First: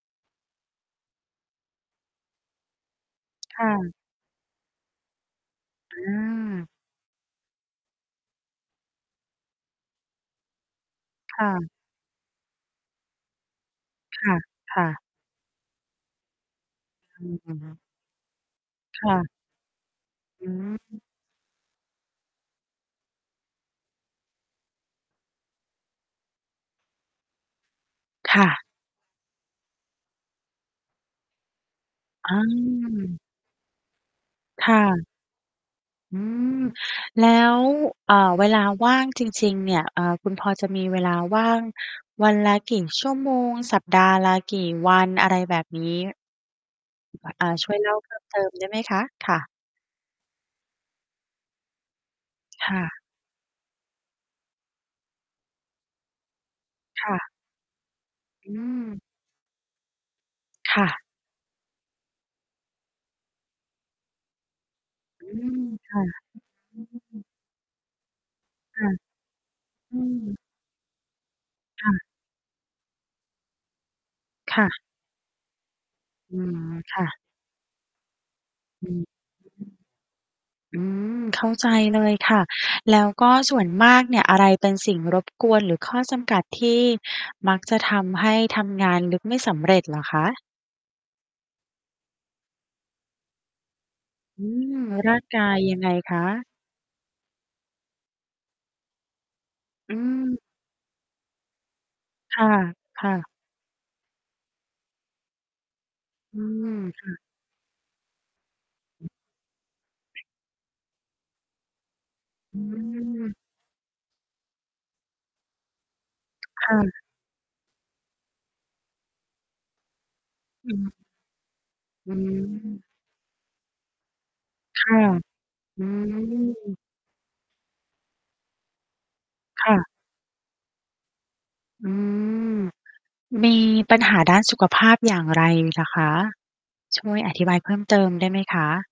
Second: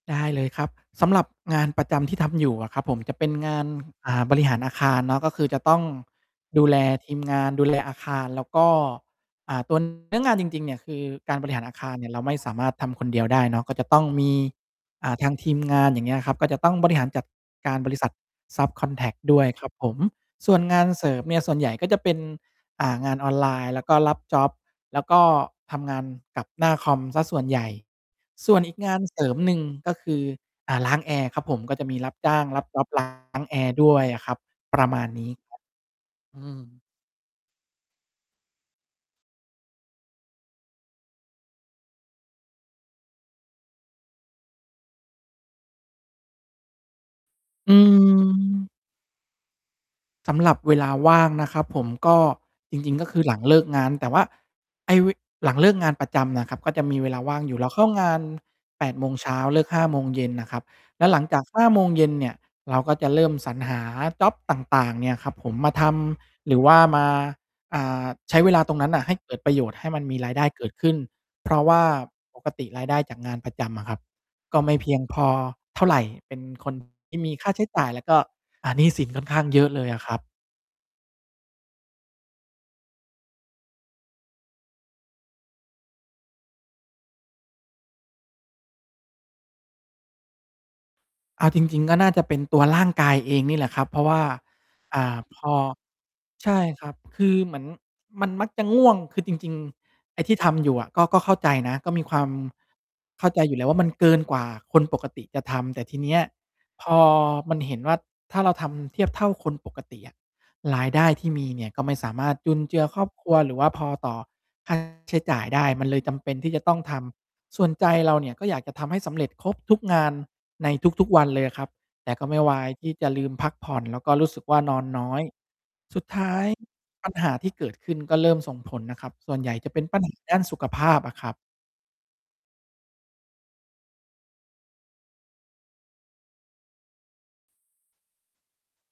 ได้เลยครับ สำหรับงานประจำที่ทำอยู่อะครับผม จะเป็นงาคน ่ะ อ่า บริหารอาคารเนาะ ก็คือจะต้องอดูา แลทีม งาน ดูแลอาคาร แล้วก็ อ่า ตัว เนื้องานจริง ๆ เนี่ย คือกคารบ่ริหาะ รอาคารเนี่ย เราไม่สามารถทำคนเดียวได้เนาะ ก็จะต้องคมี ่ะ ๆ อ่า ทางทีม งาน อย่างเงี้ยครับ ก็จะต้องบริหารจัอืดอ อือฮกึ ารบริษัท ซับคอนแคทร่ก ะ ด้วยครับผม อสื่วนงานม เสริมเนี่ย ส่วนใหญ่ก็จะเป็น อ่า งานออนไลน์ แล้วก็รับจ็อบ แล้วก็ทำงานกับหน้าคอมเสียส่วนใหญ่ ค่ส่วนะ อีกงานเสริมหนึ่ง ก็คือ อ่า ล้างแอร์ครับผม ก็จะมีรับจอ้าง รับจ็อบ ล้า าง แอร์ด้วยอะครับ คป่ระมะ าณนี้ ครับ อือืม ม แล้ว อ่า เวลาว่างจริง ๆ เนี่ย อ่า คุณพอจะมีเวลาว่างวันละกี่ชั่วโมง สัปดาห์ละกี่วันอะไรแบบนี้? อา ชอื่วยเล่าเพิ่มเติม ได้ม ไหมคะ? ค่ะ สำหรับเวลาว่างนะครับผม ก็คจ่ริง ะ ๆ ก็คือหลังเลิกงาน แต่ว่า ไอ้ ว หลังเลิกงานประจำน่ะครับ ก็จะมีคเว่ลาะ ว่างอยู่ เราเข้างาน อื8 ม โมงเช้า เลิก 5 โมงเย็นน่ะครับ ค่แะ ล้วหลังจาก 5 โมงเย็นเนี่ย เราก็จะเริ่มสรรหาจ็อบต่าง ๆ เนี่ยอคืรับผม ม มาทค่ะ ำ หรือว่อา ืมา ม อ่า ใช้เวลาตรคงนั่้ะ นน่ะ ให้เกิดประโยชน์ ให้อมืันมีรายม ได้เกิดขึ้น เพราะว่า ค่ะ ปกติ รายได้จากงานประจำอะครับ คก็่ไมะ ่เพียงพอเท่าไร เปอ็ืน ม คน ค่ะ ที่มีค่าใช้จ่าย แล้วก็ อ่า หนีอ้ืสิม นค่อนข้างเยอะเลยอะครับ อืม เข้าใจเลยค่ะ แล้วก็ส่วนมากเนี่ย อะไรเป็นสิ่งรบกวน หรือข้อจำกัด ที่มักจะทำให้ทำงานลึกไม่สำเร็จ เหรอคะ? เอาจริง ๆ ก็น่าจะเป็นตัวร่างกายเองนี่แหละครับ เพราะว่า อืม อ่ร่า างกพาอ ยยังไงคะ? ใช่ครับ คือเหมือนมันมักจะง่วง คือจริง อืๆ ไอ้ที่ม ทำอยู่อะ ก็ ก็เข้าใจนะ ก็มีความค่ะ ค่เะ ข้าใจอยู่แล้วว่า มันเกินกว่าคนปกติจะทำ แต่ทีเนี้ย อืม พอค่ะ มันเห็นว่า ถ้าเราทำเทียบเท่า คนปกติอะ รายได้ที่มีเนี่ย ก็ไม่สามารถจุอนืเจือครอบครัม ว หรือว่าพอต่อ ค่า ใช้จ่ายได้ มันเลยจำเป็นที่จะคต้่องทะ ำ ส่วนใจเราเนี่ย ก็อยากจะทำให้สำเร็จครบทุกงานใอนืม ทุก ๆ วันเลยอะครับ แอตื่ก็ไม่วายม ที่จะลืมพักผ่อน แล้วก็รู้สึกว่านอคน่ะ น้อย อืสุดท้ายม ปัญหาที่เกิดขึ้น ก็เริ่มส่งผลนะครับ ส่วนใหญ่คจะ่เป็ะ น ปัญหา ด้านสุขภาพอะครับ อืม มีปัญหาด้านสุขภาพอย่างไรเหรอคะ ช่วยอธิบายเพิ่มเติมได้ไหมคะ?